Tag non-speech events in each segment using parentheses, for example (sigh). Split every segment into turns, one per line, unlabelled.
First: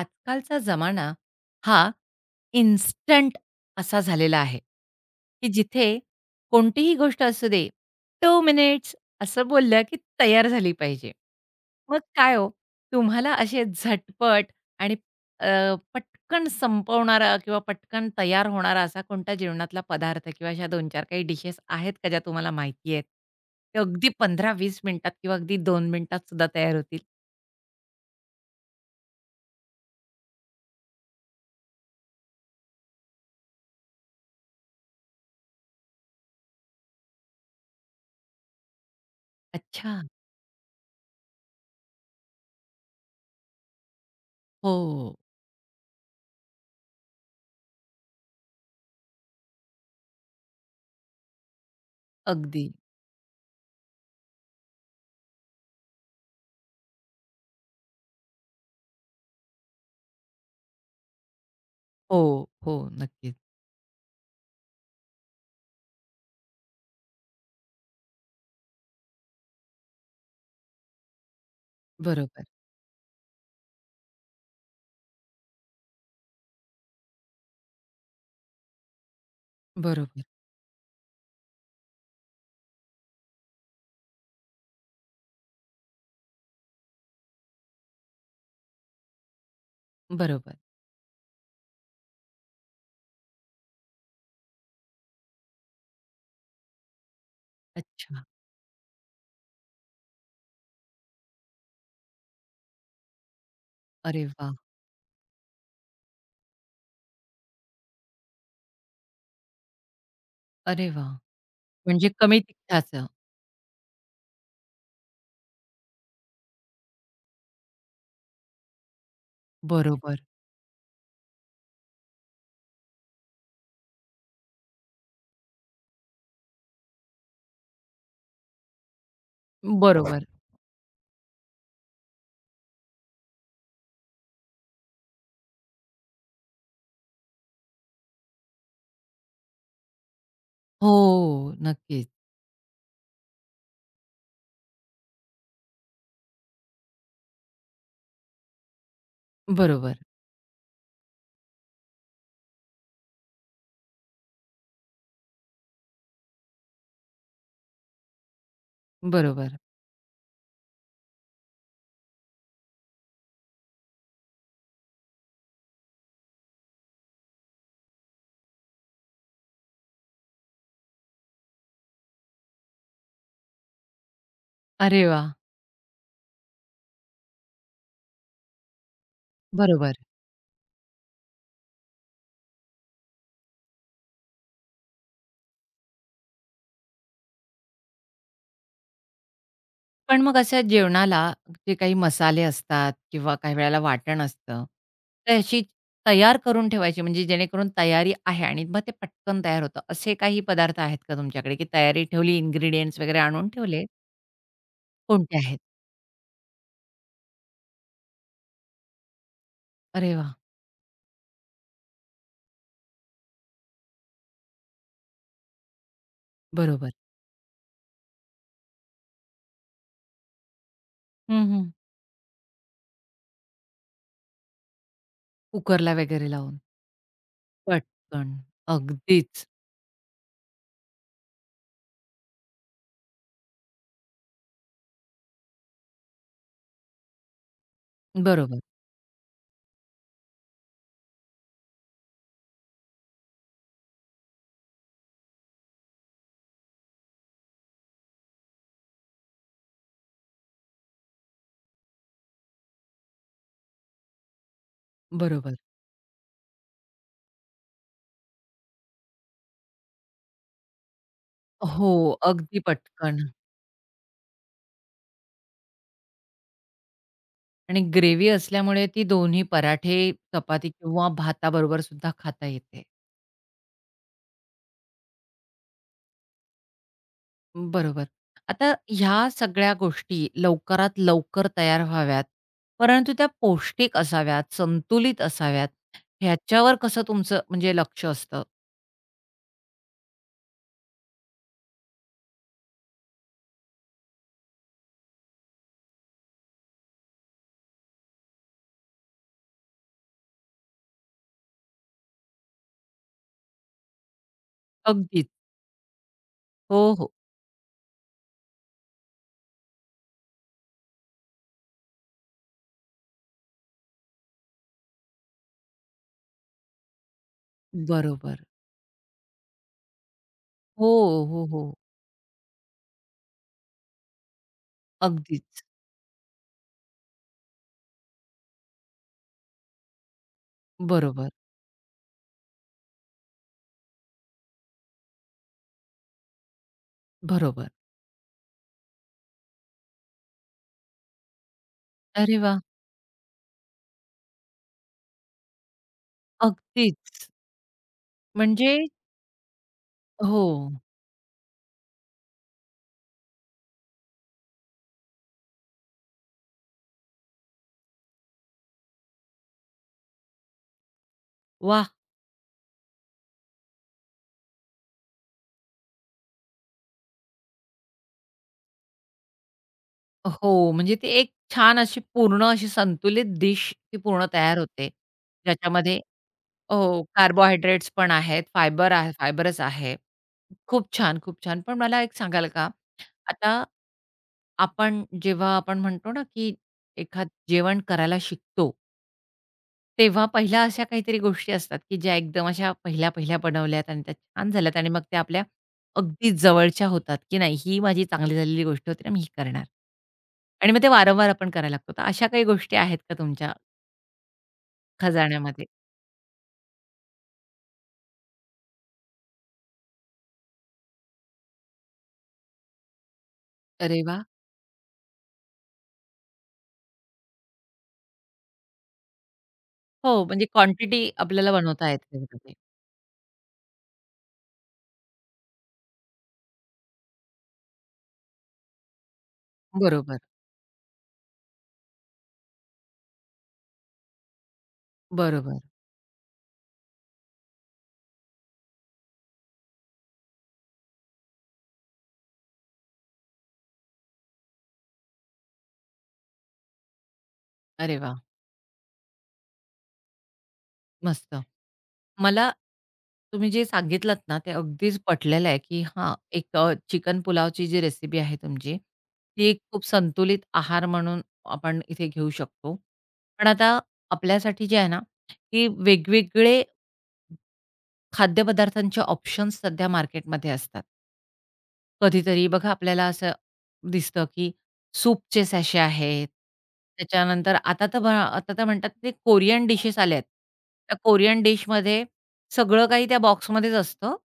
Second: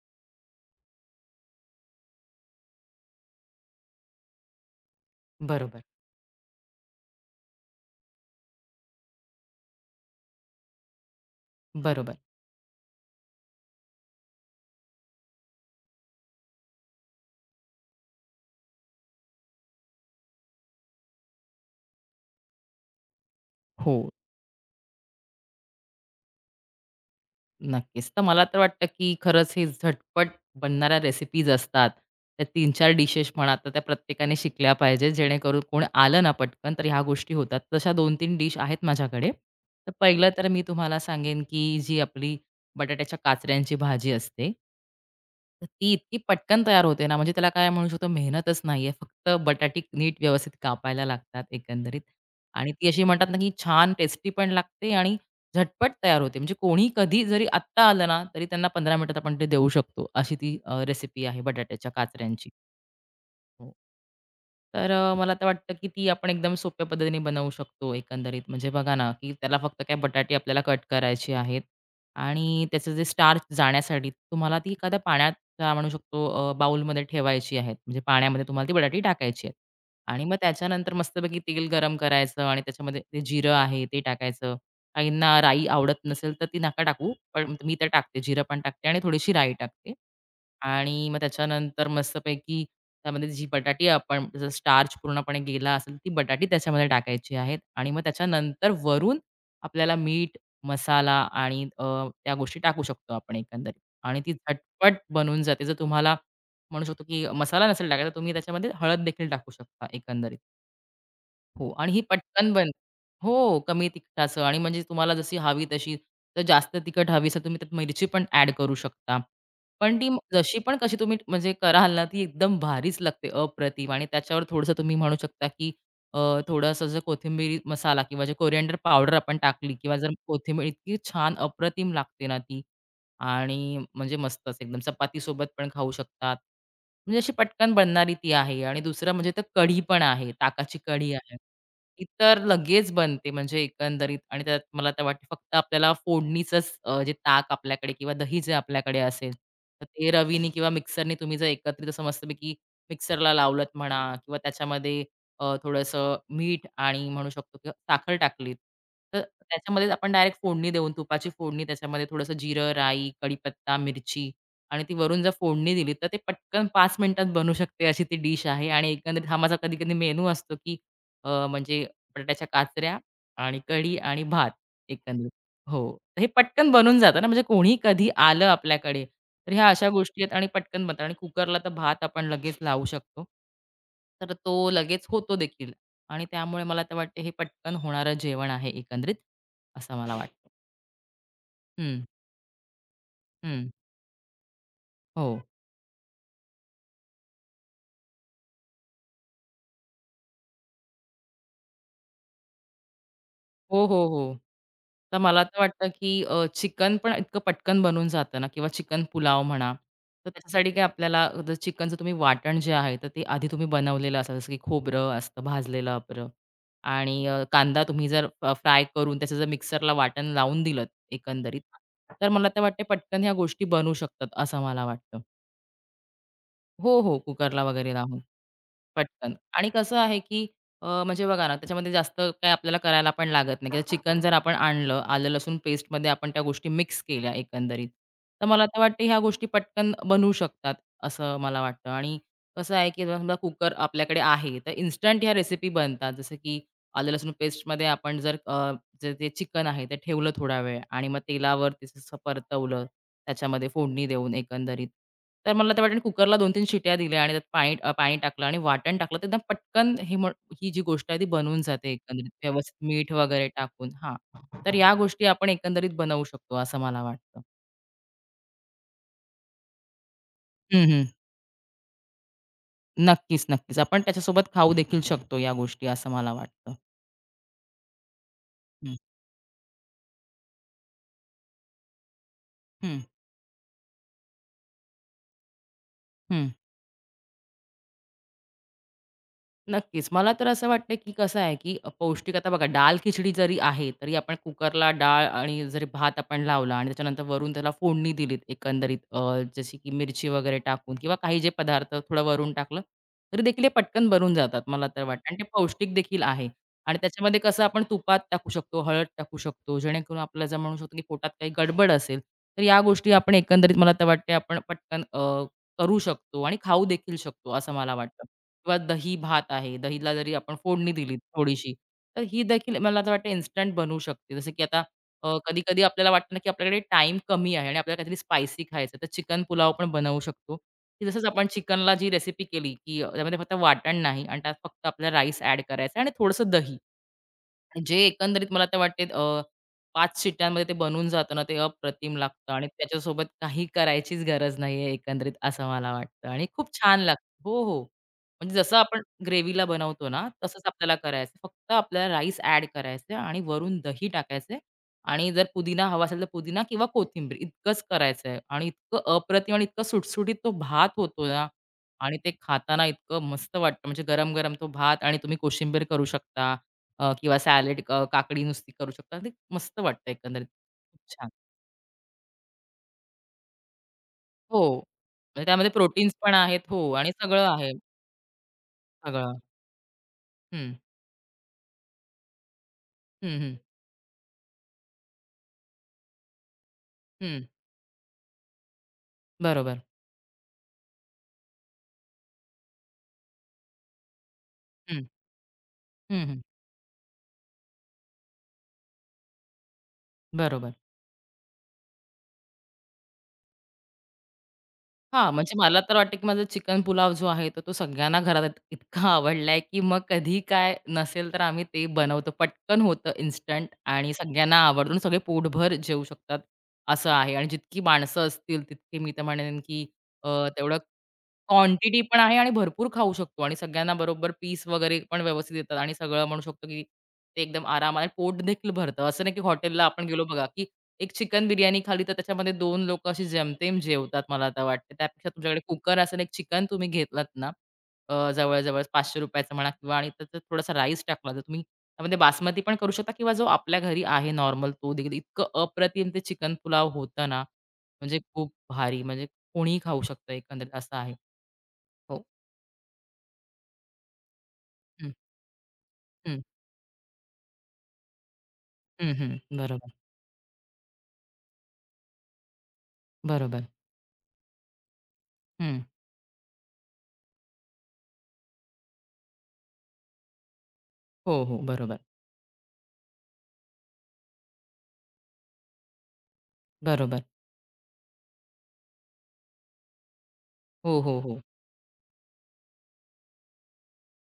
आजकालचा जमाना हा इन्स्टंट असा झालेला आहे, की
बरोबर,
जिथे कोणतीही गोष्ट असू दे, 2 मिनिट्स असं बोललं, की तयार झाली पाहिजे. मग
बरोबर.
काय हो, तुम्हाला असे झटपट आणि अ, पटकन संपवणारा किंवा पटकन तयार होणारा असा कोणता जेवणातला पदार्थ किंवा अशा 2-4 काही डिशेस आहेत का, ज्या तुम्हाला माहिती आहेत? ते
हो,
अगदी 15-20 मिनिटात किंवा अगदी 2 मिनिटात सुद्धा तयार होतील?
नक्कीच. तर मला तर वाटतं, की खरंच हे झटपट बनणाऱ्या रेसिपीज असतात. त्या 3-4 डिशेस म्हणा, तर त्या प्रत्येकाने शिकल्या पाहिजे. जेणेकरून कोण आलं ना पटकन, तर ह्या गोष्टी होतात. तशा 2-3 डिश आहेत माझ्याकडे. तर
अच्छा.
पहिलं तर मी तुम्हाला सांगेन, की जी आपली बटाट्याच्या काचऱ्यांची भाजी असते.
हो,
तर ती इतकी पटकन तयार होते ना, म्हणजे त्याला काय म्हणू शकतो मेहनतच नाहीये. फक्त बटाटे नीट व्यवस्थित कापायला लागतात एकंदरीत
अगदी.
आणि ती अशी म्हणतात ना, की छान टेस्टी पण लागते आणि झटपट तयार होते. म्हणजे कोणी कधी जरी आत्ता आलं ना, तरी त्यांना 15 मिनिटात आपण ते देऊ शकतो. अशी ती रेसिपी आहे बटाट्याच्या काचऱ्यांची.
हो, हो. नक्कीच.
हो. तर मला तर वाटतं, की ती आपण एकदम सोप्या पद्धतीने बनवू शकतो एकंदरीत. म्हणजे बघा ना, की त्याला फक्त काय बटाटे आपल्याला कट करायचे आहेत
बरोबर,
आणि त्याचं जे स्टार्च जाण्यासाठी तुम्हाला ती एखाद्या पाण्याचा म्हणू शकतो बाउलमध्ये ठेवायची आहेत. म्हणजे पाण्यामध्ये तुम्हाला ती बटाटी टाकायची आहेत आणि
बरोबर,
मग त्याच्यानंतर मस्तपैकी तेल गरम करायचं आणि त्याच्यामध्ये ते जिरं आहे ते टाकायचं. काहींना राई आवडत नसेल तर ती नका टाकू, पण मी तर टाकते. जिरं पण टाकते आणि थोडीशी राई टाकते.
बरोबर.
आणि मग त्याच्यानंतर मस्तपैकी त्यामध्ये जी बटाटी आपण जर स्टार्च पूर्णपणे गेला असेल, ती बटाटी त्याच्यामध्ये टाकायची आहेत आणि मग
अच्छा.
त्याच्यानंतर वरून आपल्याला मीठ, मसाला आणि त्या गोष्टी टाकू शकतो आपण एकंदरीत आणि
अरे
ती
वाह!
झटपट बनून जाते. जर तुम्हाला म्हणू शकतो, की मसाला नसेल टाकायचा, तुम्ही त्याच्यामध्ये हळद देखील टाकू शकता एकंदरीत.
अरे वाह!
हो आणि ही
म्हणजे कमी
पटकन बन
तिखटाचं.
हो, कमी तिखटाचं आणि म्हणजे तुम्हाला जशी हवी तशी. तर जास्त तिखट हवी असेल तुम्ही त्यात मिरची पण ॲड करू शकता. पण
बरोबर,
जशी पण कशी तुम्ही म्हणजे कराल ना, ती एकदम भारीच लागते, अप्रतिम आणि त्याच्यावर थोडंसं तुम्ही म्हणू शकता, की अ, थोडंसं जर कोथिंबीर मसाला किंवा जे कोरिएंडर पावडर आपण टाकली किंवा जर
बरोबर.
कोथिंबीर इतकी छान अप्रतिम लागते ना ती. आणि म्हणजे मस्तच एकदम चपाती सोबत पण खाऊ शकतात. म्हणजे अशी पटकन बनणारी ती आहे आणि दुसरं म्हणजे तर कढी पण आहे, ताकाची कढी आहे.
हो,
ती
नक्कीच.
तर लगेच बनते म्हणजे एकंदरीत आणि त्यात मला तर वाटते फक्त आपल्याला फोडणीचंच जे ताक आपल्याकडे किंवा दही जे आपल्याकडे असेल, तर
बरोबर,
ते रवीनी किंवा मिक्सरनी तुम्ही जर एकत्रित असं मस्तपैकी मिक्सरला लावलत म्हणा किंवा त्याच्यामध्ये थोडंसं मीठ आणि म्हणू शकतो की साखर टाकलीत, तर
बरोबर.
त्याच्यामध्येच आपण डायरेक्ट फोडणी देऊन तुपाची फोडणी त्याच्यामध्ये थोडंसं जिरं, राई, कढीपत्ता, मिरची आणि ती वरून जर फोडणी दिली, तर ते पटकन 5 मिनिटात बनू शकते अशी ती डिश आहे आणि एकंदरीत हा माझा कधी-कधी मेनू असतो की म्हणजे बटाट्याच्या काचऱ्या आणि कढी आणि भात
अरे
एकंदरीत.
वाह!
हो. हे पटकन बनून जातं ना, म्हणजे कोणी कधी आलं आपल्याकडे, तर ह्या अशा
बरोबर.
गोष्टी आहेत आणि पटकन बनतात आणि कुकरला तर भात आपण लगेच लावू शकतो. तर तो लगेच होतो देखील आणि त्यामुळे मला तर वाटते हे पटकन होणारं जेवण आहे एकंदरीत, असं मला
पण मग
वाटतं.
अशा जेवणाला जे काही
हं,
मसाले असतात किंवा काही
हं.
वेळेला वाटण असतं,
हो.
तर अशी तयार करून ठेवायची म्हणजे जेणेकरून तयारी आहे आणि मग ते पटकन तयार होतं. असे काही पदार्थ आहेत का तुमच्याकडे, की तयारी ठेवली, इन्ग्रीडियंट्स वगैरे आणून
हो,
ठेवले?
हो, हो. तर
कोणते
मला
आहेत?
तर वाटतं, की चिकन पण इतकं पटकन बनून जातं ना किंवा चिकन पुलाव म्हणा.
अरे
तर
वाह!
त्याच्यासाठी काय आपल्याला जर चिकनचं तुम्ही वाटण जे आहे, तर ते आधी तुम्ही बनवलेलं असतं. जसं की खोबरं असतं भाजलेलं आपलं
बरोबर.
आणि कांदा तुम्ही जर फ्राय करून त्याचं जर मिक्सरला वाटण लावून दिलं
हं,
एकंदरीत,
हं.
तर मला तर वाटते पटकन ह्या गोष्टी बनू शकतात असं मला वाटतं.
कुकरला वगैरे लावून.
हो. कुकरला वगैरे लावून.
पटकन.
पटकन
अगदीच.
आणि कसं आहे की म्हणजे बघा ना, त्याच्यामध्ये जास्त काही आपल्याला करायला पण लागत नाही. किंवा चिकन जर आपण आणलं, आलं लसूण पेस्टमध्ये आपण त्या गोष्टी मिक्स केल्या एकंदरीत, तर
बरोबर,
मला तर वाटतं ह्या गोष्टी पटकन बनवू शकतात, असं मला वाटतं. आणि कसं आहे की समजा कुकर आपल्याकडे आहे, तर इन्स्टंट ह्या रेसिपी बनतात. जसं की आलं लसूण पेस्टमध्ये आपण जर जे ते चिकन आहे ते ठेवलं थोडा वेळ आणि मग तेलावर ते असं परतवलं, त्याच्यामध्ये फोडणी देऊन एकंदरीत. तर
बरोबर.
मला त्या वाटेने कुकरला 2-3 शिट्या दिल्या आणि त्यात पाणी टाकलं आणि वाटण टाकलं. तर एकदम पटकन हे म ही जी गोष्ट आहे ती बनवून
हो,
जाते एकंदरीत
अगदी
व्यवस्थित मीठ
पटकन.
वगैरे टाकून. हां, तर या गोष्टी आपण एकंदरीत बनवू शकतो असं मला वाटतं.
आणि ग्रेव्ही असल्यामुळे ती दोन्ही पराठे, चपाती
हं.
किंवा भाताबरोबर सुद्धा खाता येते.
नक्कीच, नक्कीच. आपण त्याच्यासोबत खाऊ देखील शकतो या गोष्टी असं मला वाटतं.
बरोबर. आता
हं,
ह्या सगळ्या गोष्टी लवकरात लवकर तयार व्हाव्यात,
हं.
परंतु त्या पौष्टिक असाव्यात, संतुलित असाव्यात,
हं.
ह्याच्यावर कसं तुमचं म्हणजे लक्ष असतं?
नक्कीच. मला तर असं वाटतं, की कसं आहे, की पौष्टिक आता बघा डाळ-खिचडी जरी आहे, तरी आपण कुकरला डाळ आणि जरी भात आपण लावला आणि त्याच्यानंतर वरून त्याला फोडणी दिलीत एकंदरीत, जशी की मिरची वगैरे टाकून किंवा काही जे पदार्थ थोडं वरून टाकलं, तरी देखील हे पटकन बनून जातात मला तर
अगदीच.
वाटतं आणि ते पौष्टिक देखील आहे.
हो,
आणि
हो.
त्याच्यामध्ये कसं आपण तुपात टाकू शकतो, हळद टाकू शकतो, जेणेकरून आपल्याला जर म्हणू शकतो, की पोटात काही गडबड असेल, तर या गोष्टी आपण एकंदरीत मला तर वाटते आपण पटकन करू शकतो आणि खाऊ देखील शकतो असं मला वाटतं.
बरोबर.
किंवा दही भात आहे. दहीला जरी आपण
हो,
फोडणी दिली
हो, हो.
थोडीशी, तर ही देखील मला तर वाटतं इन्स्टंट बनवू शकते. जसं की आता
अगदीच.
कधी-कधी आपल्याला वाटतं ना, की आपल्याकडे टाईम कमी आहे आणि आपल्याला काहीतरी स्पायसी खायचं आहे, तर चिकन पुलाव पण बनवू शकतो. की जसंच
बरोबर,
आपण चिकनला जी रेसिपी केली, की त्यामध्ये फक्त वाटण नाही आणि त्यात फक्त आपल्याला राईस ॲड करायचा आणि थोडंसं दही.
बरोबर.
जे एकंदरीत मला तर वाटते 5 शिट्ट्यांमध्ये ते बनून जातं ना, ते अप्रतिम
अरे
लागतं
वाह!
आणि त्याच्यासोबत काही करायचीच गरज नाहीये एकंदरीत असं मला वाटतं आणि खूप छान
अगदीच.
लागतं हो. म्हणजे जसं
म्हणजे
आपण ग्रेव्हीला बनवतो ना,
हो.
तसंच आपल्याला करायचं. फक्त आपल्याला राईस ॲड करायचे आणि वरून दही टाकायचे आणि जर पुदिना हवा असेल तर पुदिना किंवा कोथिंबीर इतकंच करायचं आहे आणि इतकं अप्रतिम आणि इतकं सुटसुटीत तो भात होतो ना
वाह!
आणि ते खाताना इतकं मस्त वाटतं. म्हणजे गरम-गरम तो भात आणि तुम्ही कोशिंबीर करू शकता किंवा सॅलड काकडी नुसती करू शकता. ते मस्त वाटतं एकंदरीत.
हो, म्हणजे
खूप
ती
छान.
एक छान अशी पूर्ण अशी संतुलित डिश ती पूर्ण तयार
हो.
होते.
म्हणजे त्यामध्ये
ज्याच्यामध्ये
प्रोटीन्स पण आहेत. हो
हो,
आणि सगळं आहे.
कार्बोहायड्रेट्स पण आहेत, फायबर आहे
सगळं.
फायबरच आहे.
हं.
खूप छान, खूप छान. पण मला एक सांगाल का,
हं.
आता आपण जेव्हा म्हणतो ना, की एखाद
हं.
जेवण करायला शिकतो
बरोबर.
तेव्हा पहिल्या अशा काहीतरी गोष्टी असतात, की ज्या एकदम अशा पहिल्या-पहिल्या बनवल्यात आणि त्या छान झाल्यात आणि मग
हं.
त्या आपल्या
हं,
अगदी
हं.
जवळच्या होतात, की नाही ही माझी चांगली झालेली गोष्ट होती ना, मी ही करणार.
बरोबर.
आणि मग ते वारंवार आपण करायला लागतो. तर अशा काही गोष्टी आहेत का तुमच्या
हां, म्हणजे
खजाण्यामध्ये?
मला तर वाटतं, की माझा चिकन पुलाव जो आहे, तर तो सगळ्यांना घरात इतका आवडलाय, की मग कधी काय नसेल तर आम्ही ते बनवतो. पटकन होतं इन्स्टंट
अरे
आणि
वाह!
सगळ्यांना आवडून सगळे पोटभर जेवू शकतात, असं आहे. आणि जितकी माणसं असतील तितकी मी तर म्हणेन, की
हो, म्हणजे
अ, तेवढं
क्वांटिटी आपल्याला बनवता
क्वांटिटी
येते
पण आहे आणि
त्याच्यामध्ये.
भरपूर खाऊ शकतो आणि सगळ्यांना बरोबर पीस वगैरे पण व्यवस्थित देतात आणि सगळं म्हणू शकतो, की ते एकदम आरामात पोट देखील भरतं. असं नाही, की हॉटेलला आपण
बरोबर,
गेलो बघा, की एक चिकन बिर्याणी खाल्ली तर त्याच्यामध्ये 2 लोकं अशी जेमतेम जेवतात मला आता वाटतं. त्यापेक्षा तुमच्याकडे
बरोबर.
कुकर असेल, एक चिकन तुम्ही घेतलात ना, जवळ-जवळ ₹500 चं म्हणा किंवा आणि त्याच्यात थोडासा राईस टाकला तर तुम्ही त्यामध्ये बासमती पण करू शकता किंवा जो आपल्या घरी आहे नॉर्मल तो देखील. इतकं अप्रतिम ते चिकन पुलाव होतं ना,
अरे
म्हणजे
वाह!
खूप भारी. म्हणजे कोणीही खाऊ शकतं एकंदरीत असं आहे.
मस्त.
हो.
मला तुम्ही जे सांगितलात ना, ते अगदीच
हं,
पटलेलं आहे, की हां, एक चिकन पुलावची जी रेसिपी आहे तुमची,
हं.
ती एक खूप
बरोबर,
संतुलित आहार म्हणून आपण इथे घेऊ शकतो. पण
बरोबर.
आता आपल्यासाठी जे आहे ना, की
हं.
वेगवेगळे खाद्यपदार्थांचे ऑप्शन्स सध्या मार्केटमध्ये असतात.
हो. बरोबर,
कधीतरी बघा आपल्याला असं दिसतं, की सूपचे सॅशे आहेत.
बरोबर.
त्याच्यानंतर आता तर बघा आता तर म्हणतात ते कोरियन डिशेस आल्यात. त्या
हो.
कोरियन डिशमध्ये सगळं काही त्या बॉक्समध्येच असतं.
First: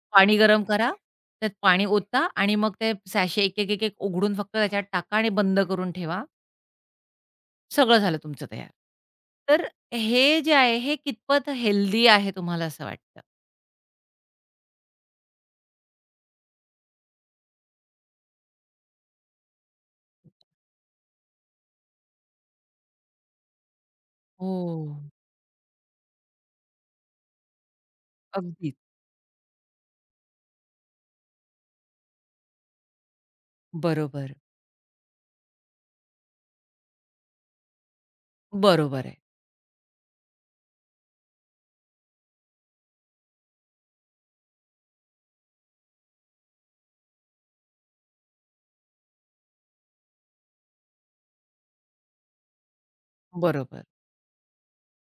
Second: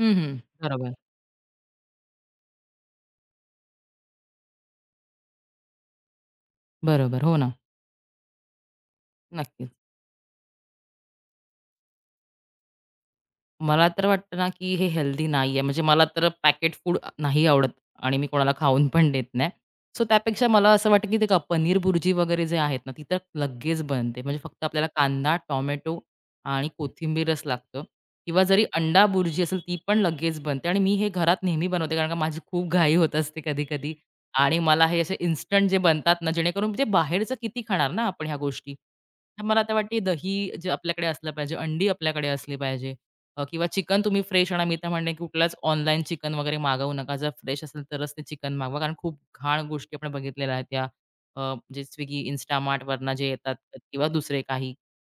हं,
पाणी
हं.
गरम करा,
बरोबर,
त्यात पाणी ओता आणि मग ते सॅशे एक, एक, एक, एक उघडून फक्त त्याच्यात टाका आणि बंद करून ठेवा.
बरोबर. हो ना.
सगळं झालं तुमचं तयार. तर
नक्कीच.
हे जे आहे हे कितपत हेल्दी आहे तुम्हाला असं वाटतं?
मला तर वाटतं ना, की हे हेल्दी नाहीये. म्हणजे मला तर पॅकेट फूड नाही आवडत आणि मी कोणाला खाऊन पण देत नाही. सो त्यापेक्षा मला असं वाटतं, की ते का पनीर भुर्जी वगैरे जे आहेत ना, ती तर लगेच बनते. म्हणजे फक्त आपल्याला
हो.
कांदा, टोमॅटो आणि कोथिंबीरच लागतं किंवा जरी
अगदीच.
अंडा भुर्जी असेल, ती पण लगेच बनते आणि मी हे घरात नेहमी बनवते. कारण का माझी खूप घाई होत असते कधी-कधी
बरोबर.
आणि मला हे असे इन्स्टंट जे बनतात ना, जेणेकरून ते बाहेरचं किती खाणार ना आपण ह्या गोष्टी.
बरोबर आहे.
तर मला तर वाटते दही जे आपल्याकडे असलं पाहिजे, अंडी आपल्याकडे असली पाहिजे किंवा चिकन तुम्ही फ्रेश आणा. मी तर म्हणेन, की कुठलाच ऑनलाईन चिकन वगैरे मागवू नका. जर फ्रेश असेल तरच ते चिकन मागवा. कारण खूप घाण गोष्टी आपण बघितलेल्या आहेत त्या म्हणजे Swiggy, Instamartवरनं जे येतात
बरोबर,
किंवा दुसरे काही.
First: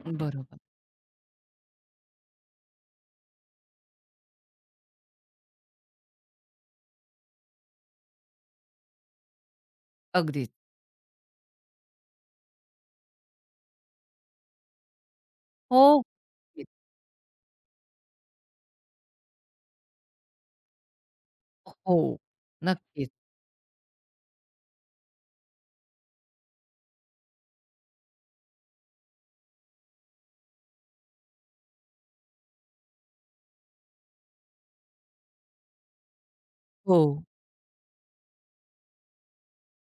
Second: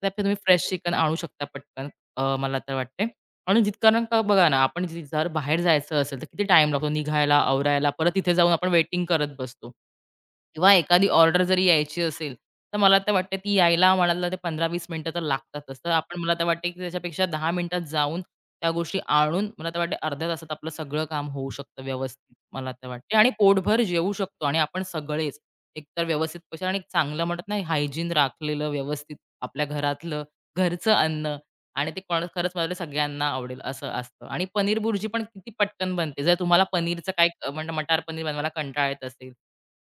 त्यापेक्षा तुम्ही
बरोबर.
फ्रेश चिकन आणू शकता पटकन मला तर वाटते. आणि कारण का बघा ना, आपण जर बाहेर जायचं असेल, तर किती टाईम लागतो निघायला, आवरायला. परत तिथे जाऊन आपण वेटिंग करत बसतो.
अगदीच.
किंवा एखादी ऑर्डर जरी यायची असेल, तर मला तर वाटतं ती यायला म्हणाला तर 15-20 मिनिटं तर लागतातच. तर
हो.
आपण मला तर
नक्कीच.
वाटते की त्याच्यापेक्षा 10 मिनिटात जाऊन त्या गोष्टी आणून मला तर वाटते अर्ध्या तासात आपलं सगळं काम होऊ शकतं
हो.
व्यवस्थित मला तर
नक्कीच.
वाटते आणि पोटभर जेवू शकतो आणि आपण सगळेच एकतर व्यवस्थित पैसे आणि एक चांगलं म्हणत नाही हायजीन राखलेलं व्यवस्थित आपल्या घरातलं, घरचं अन्न आणि ते कोण खरंच मला वाटतं सगळ्यांना आवडेल असं असतं. आणि पनीर बुर्जी पण किती पटकन बनते. जर तुम्हाला
हो.
पनीरचं काय म्हणजे मटार पनीर बनवायला कंटाळा येत असेल,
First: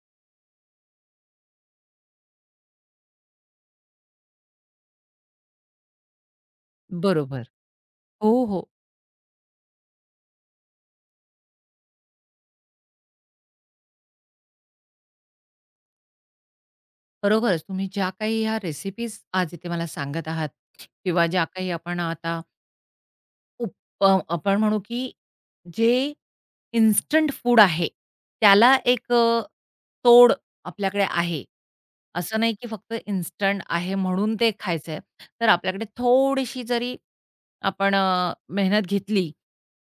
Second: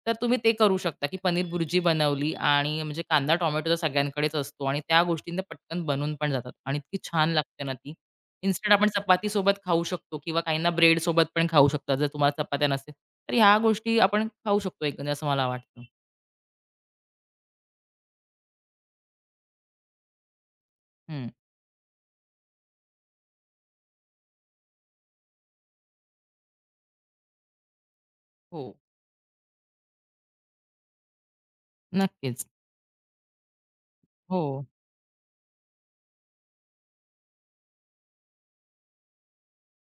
तर तुम्ही ते करू शकता, की पनीर बुर्जी बनवली आणि म्हणजे कांदा, टोमॅटो तर सगळ्यांकडेच असतो आणि त्या गोष्टींना पटकन बनून पण जातात आणि इतकी छान
बरोबर.
लागते ना ती.
हो, हो.
इन्स्टंट आपण चपातीसोबत खाऊ शकतो किंवा काहींना ब्रेडसोबत पण खाऊ शकतात. जर तुम्हाला चपात्या नसेल, तर ह्या गोष्टी आपण खाऊ शकतो एकंदरीत असं मला वाटतं.
खरोखरच तुम्ही ज्या काही ह्या रेसिपीज आज इथे मला सांगत आहात किंवा
हं.
ज्या काही आपण आता उप आपण म्हणू की जे इन्स्टंट फूड आहे,
हो.
त्याला एक तोड आपल्याकडे आहे. असं
नक्कीच.
नाही की फक्त इन्स्टंट आहे म्हणून
हो.
ते खायचंय. तर आपल्याकडे थोडीशी जरी आपण मेहनत घेतली,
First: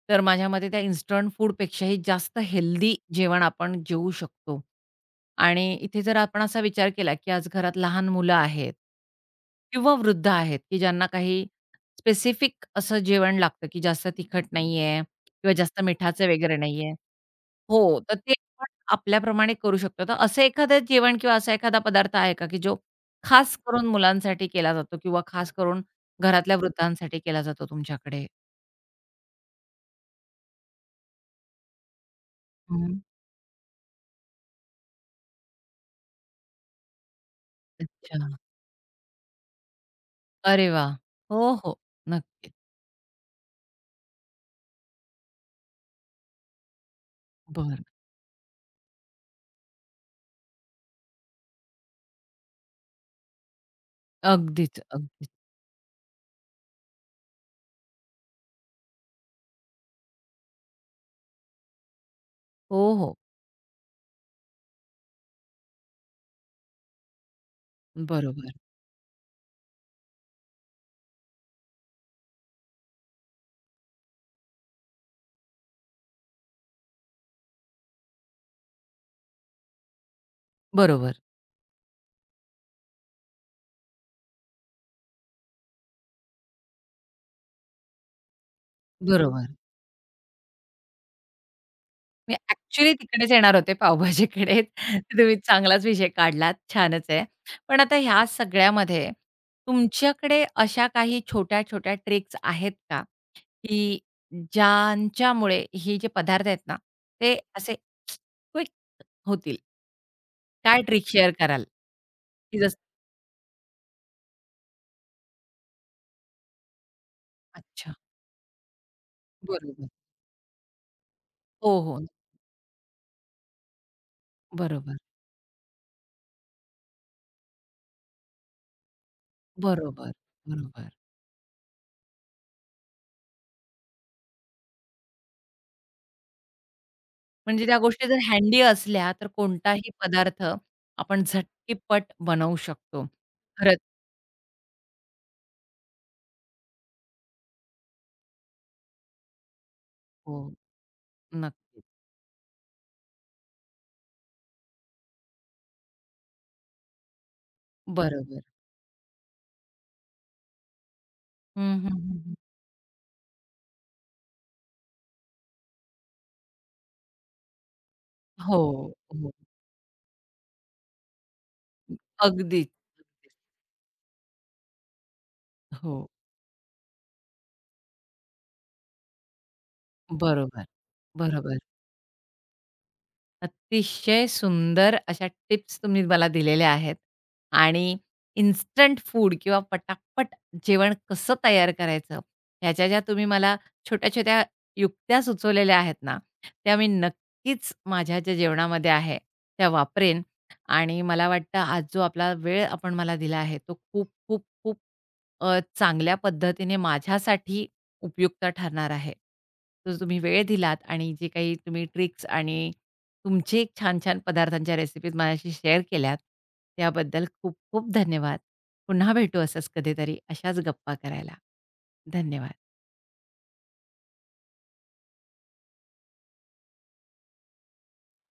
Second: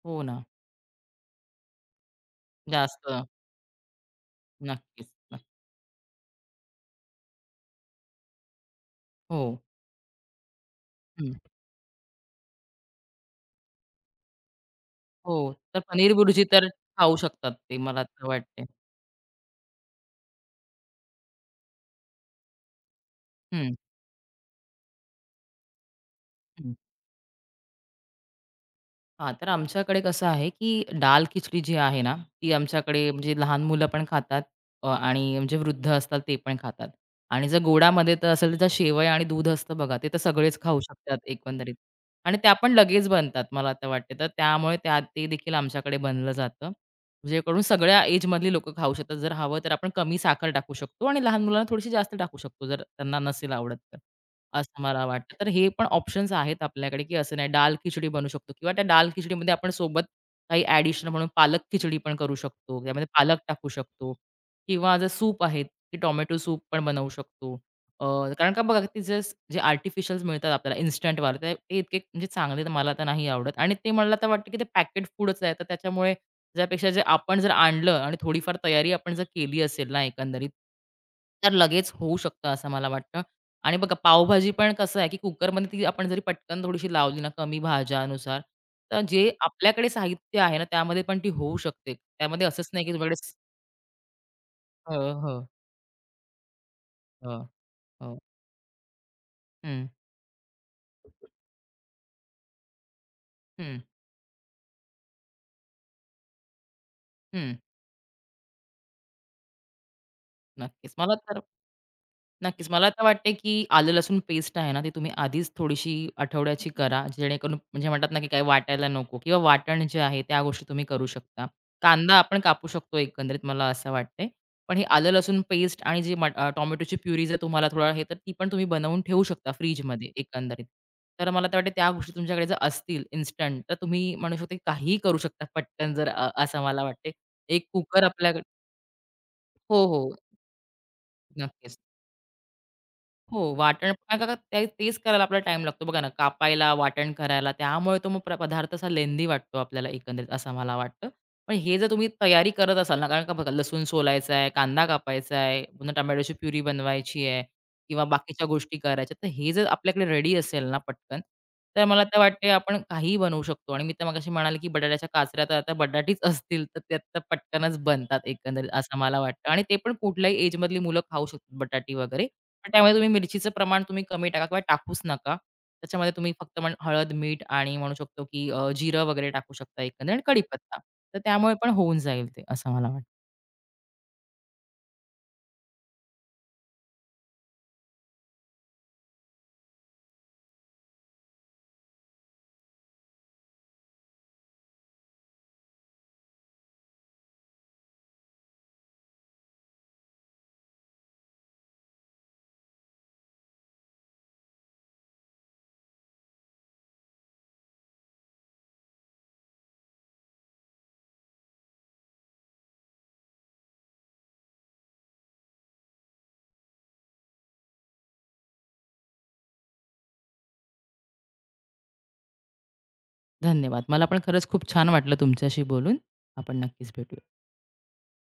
हो
तर
ना.
माझ्या मते त्या इन्स्टंट फूडपेक्षाही जास्त हेल्दी
जास्त.
जेवण आपण जेवू शकतो.
नक्कीच. नक्की.
आणि इथे जर आपण असा विचार केला, की आज घरात लहान मुलं आहेत
हो.
किंवा वृद्ध आहेत, की ज्यांना
हं.
काही स्पेसिफिक असं जेवण लागतं, की जास्त तिखट नाहीये
हो.
किंवा
तर
जास्त
पनीर
मिठाचं
बुर्जी
वगैरे
तर
नाहीये.
खाऊ शकतात ते,
हो,
मला
तर
तर
ते
वाटते.
आपण आपल्याप्रमाणे करू शकतो. तर असं एखादं जेवण किंवा असा एखादा पदार्थ आहे का, की जो खास
हं,
करून मुलांसाठी केला जातो किंवा खास करून घरातल्या
हं.
वृद्धांसाठी केला जातो तुमच्याकडे.
हां, तर आमच्याकडे कसं आहे, की दाल खिचडी जी आहे ना, ती
हं.
आमच्याकडे म्हणजे लहान मुलं पण खातात आणि म्हणजे वृद्ध असतात ते पण खातात. आणि जर गोडामध्ये तर
अच्छा.
असेल तर शेवया आणि दूध असतं बघा, ते तर सगळेच
अरे
खाऊ
वाह!
शकतात
हो,
एकंदरीत.
हो.
आणि त्या
नक्कीच.
पण लगेच बनतात मला तर वाटते. तर त्यामुळे त्या ते देखील आमच्याकडे बनलं जातं. जेणेकरून
बरं.
सगळ्या एजमधली लोकं खाऊ शकतात. जर हवं तर आपण कमी साखर टाकू शकतो आणि लहान मुलांना थोडीशी जास्त टाकू शकतो, जर त्यांना नसेल आवडत तर.
अगदीच,
असं मला
अगदीच.
वाटतं. तर हे पण ऑप्शन्स आहेत आपल्याकडे, की असं नाही दाल खिचडी बनवू शकतो किंवा त्या दाल खिचडीमध्ये आपण सोबत काही ॲडिशनल म्हणून पालक खिचडी पण करू
हो,
शकतो. त्यामध्ये
हो.
पालक टाकू शकतो किंवा जे सूप आहेत, ते टोमॅटो सूप पण बनवू शकतो. अ, कारण
बरोबर,
का बघा ते जे जे आर्टिफिशियल्स मिळतात आपल्याला इन्स्टंटवाले ते ते इतके म्हणजे चांगले तर मला तर नाही आवडत आणि ते मला तर वाटतं, की ते पॅकेट फूडच आहे. तर त्याच्यामुळे त्यापेक्षा जे आपण जर आणलं आणि थोडीफार तयारी आपण जर केली असेल ना एकंदरीत,
बरोबर,
तर लगेच होऊ शकतं असं मला वाटतं आणि बघा पावभाजी पण कसं आहे, की कुकरमध्ये ती आपण जरी पटकन थोडीशी लावली ना, कमी भाज्यानुसार, तर जे
बरोबर.
आपल्याकडे साहित्य आहे ना, त्यामध्ये पण ती होऊ शकते.
मी
त्यामध्ये असंच नाही, की
ॲक्चुअली तिकडेच येणार होते पावभाजीकडे.
हो, हो,
तुम्ही चांगलाच विषय काढलात. छानच आहे.
हो,
पण आता
हो.
ह्या सगळ्यामध्ये
हं,
तुमच्याकडे अशा काही छोट्या-छोट्या ट्रिक्स आहेत का,
हं,
की ज्यांच्यामुळे हे जे पदार्थ आहेत ना, ते
हं.
असे क्विक होतील? काय
नक्कीच.
ट्रिक
मला
शेअर
तर
कराल? की
नक्कीच.
जसं
मला तर वाटते, की आलं लसूण पेस्ट आहे ना, ती तुम्ही आधीच थोडीशी आठवड्याची करा, जेणेकरून म्हणजे
अच्छा.
म्हणतात ना, की काही वाटायला नको किंवा वाटण
बरोबर.
जे आहे त्या गोष्टी तुम्ही करू शकता.
हो, हो.
कांदा आपण कापू शकतो एकंदरीत मला असं वाटतंय. पण हे
बरोबर,
आलं लसूण पेस्ट आणि जी टोमॅटोची प्युरी जर तुम्हाला थोडा हे तर ती पण तुम्ही बनवून ठेवू शकता फ्रिजमध्ये
बरोबर,
एकंदरीत.
बरोबर.
तर मला तर वाटतं त्या गोष्टी तुमच्याकडे जर असतील इन्स्टंट तर तुम्ही म्हणू शकता, की काहीही करू शकता पटकन, असं मला वाटते. एक
म्हणजे त्या
कुकर
गोष्टी जर
आपल्याकडे
हँडी असल्या, तर
हो,
कोणताही
हो.
पदार्थ आपण
नक्कीच.
झटकीपट बनवू शकतो.
हो,
खरंच
वाटण का- का- का- ते तेच करायला आपल्याला टाईम लागतो बघा ना, कापायला, वाटण करायला. त्यामुळे तो मग पदार्थ असा लेंदी वाटतो आपल्याला एकंदरीत
हो.
असं मला वाटतं. पण हे
नक्कीच.
जर तुम्ही तयारी करत असाल ना, कारण का बघा लसूण सोलायचा आहे, कांदा कापायचा आहे, पुन्हा टोमॅटोची प्युरी बनवायची आहे किंवा
बरोबर.
बाकीच्या गोष्टी करायच्या. तर हे जर आपल्याकडे रेडी असेल ना पटकन,
हं,
तर
हं,
मला
हं,
तर
हं.
वाटते आपण काहीही बनवू शकतो. आणि मी तर मगाशी म्हणाले, की बटाट्याच्या काचऱ्या तर आता बटाटीच (laughs) असतील, तर त्या तर पटकनच बनतात
हो,
एकंदरीत असं मला
हो.
वाटतं. आणि ते पण कुठल्याही एजमधली मुलं खाऊ शकतात बटाटी वगैरे. तर
अगदीच.
त्यामुळे तुम्ही मिरचीचं प्रमाण तुम्ही कमी टाका किंवा टाकूच नका.
हो.
त्याच्यामध्ये तुम्ही फक्त म्हण हळद, मीठ आणि म्हणू शकतो की जिरं वगैरे टाकू शकता एकंदरीत आणि
बरोबर,
कढीपत्ता. तर त्यामुळे
बरोबर.
पण होऊन जाईल ते असं मला वाटतं.
अतिशय सुंदर अशा टिप्स तुम्ही मला दिलेल्या आहेत आणि इन्स्टंट फूड किंवा पटापट जेवण कसं तयार करायचं, ह्याच्या ज्या तुम्ही मला छोट्या-छोट्या युक्त्या सुचवलेल्या आहेत ना, त्या मी नक्कीच माझ्या ज्या जेवणामध्ये आहे, त्या वापरेन आणि मला वाटतं आज जो आपला वेळ आपण मला दिला आहे, तो खूप, खूप, खूप चांगल्या पद्धतीने माझ्यासाठी उपयुक्त ठरणार आहे. तर तुम्ही वेळ दिलात आणि जे काही तुम्ही ट्रिक्स आणि तुमचे छान-छान पदार्थांच्या रेसिपीज माझ्याशी शेअर केल्यात, त्याबद्दल खूप खूप धन्यवाद. पुन्हा भेटू असंच कधीतरी अशाच गप्पा करायला. धन्यवाद.
धन्यवाद. मला पण खरंच खूप छान वाटलं तुमच्याशी बोलून. आपण नक्कीच भेटू.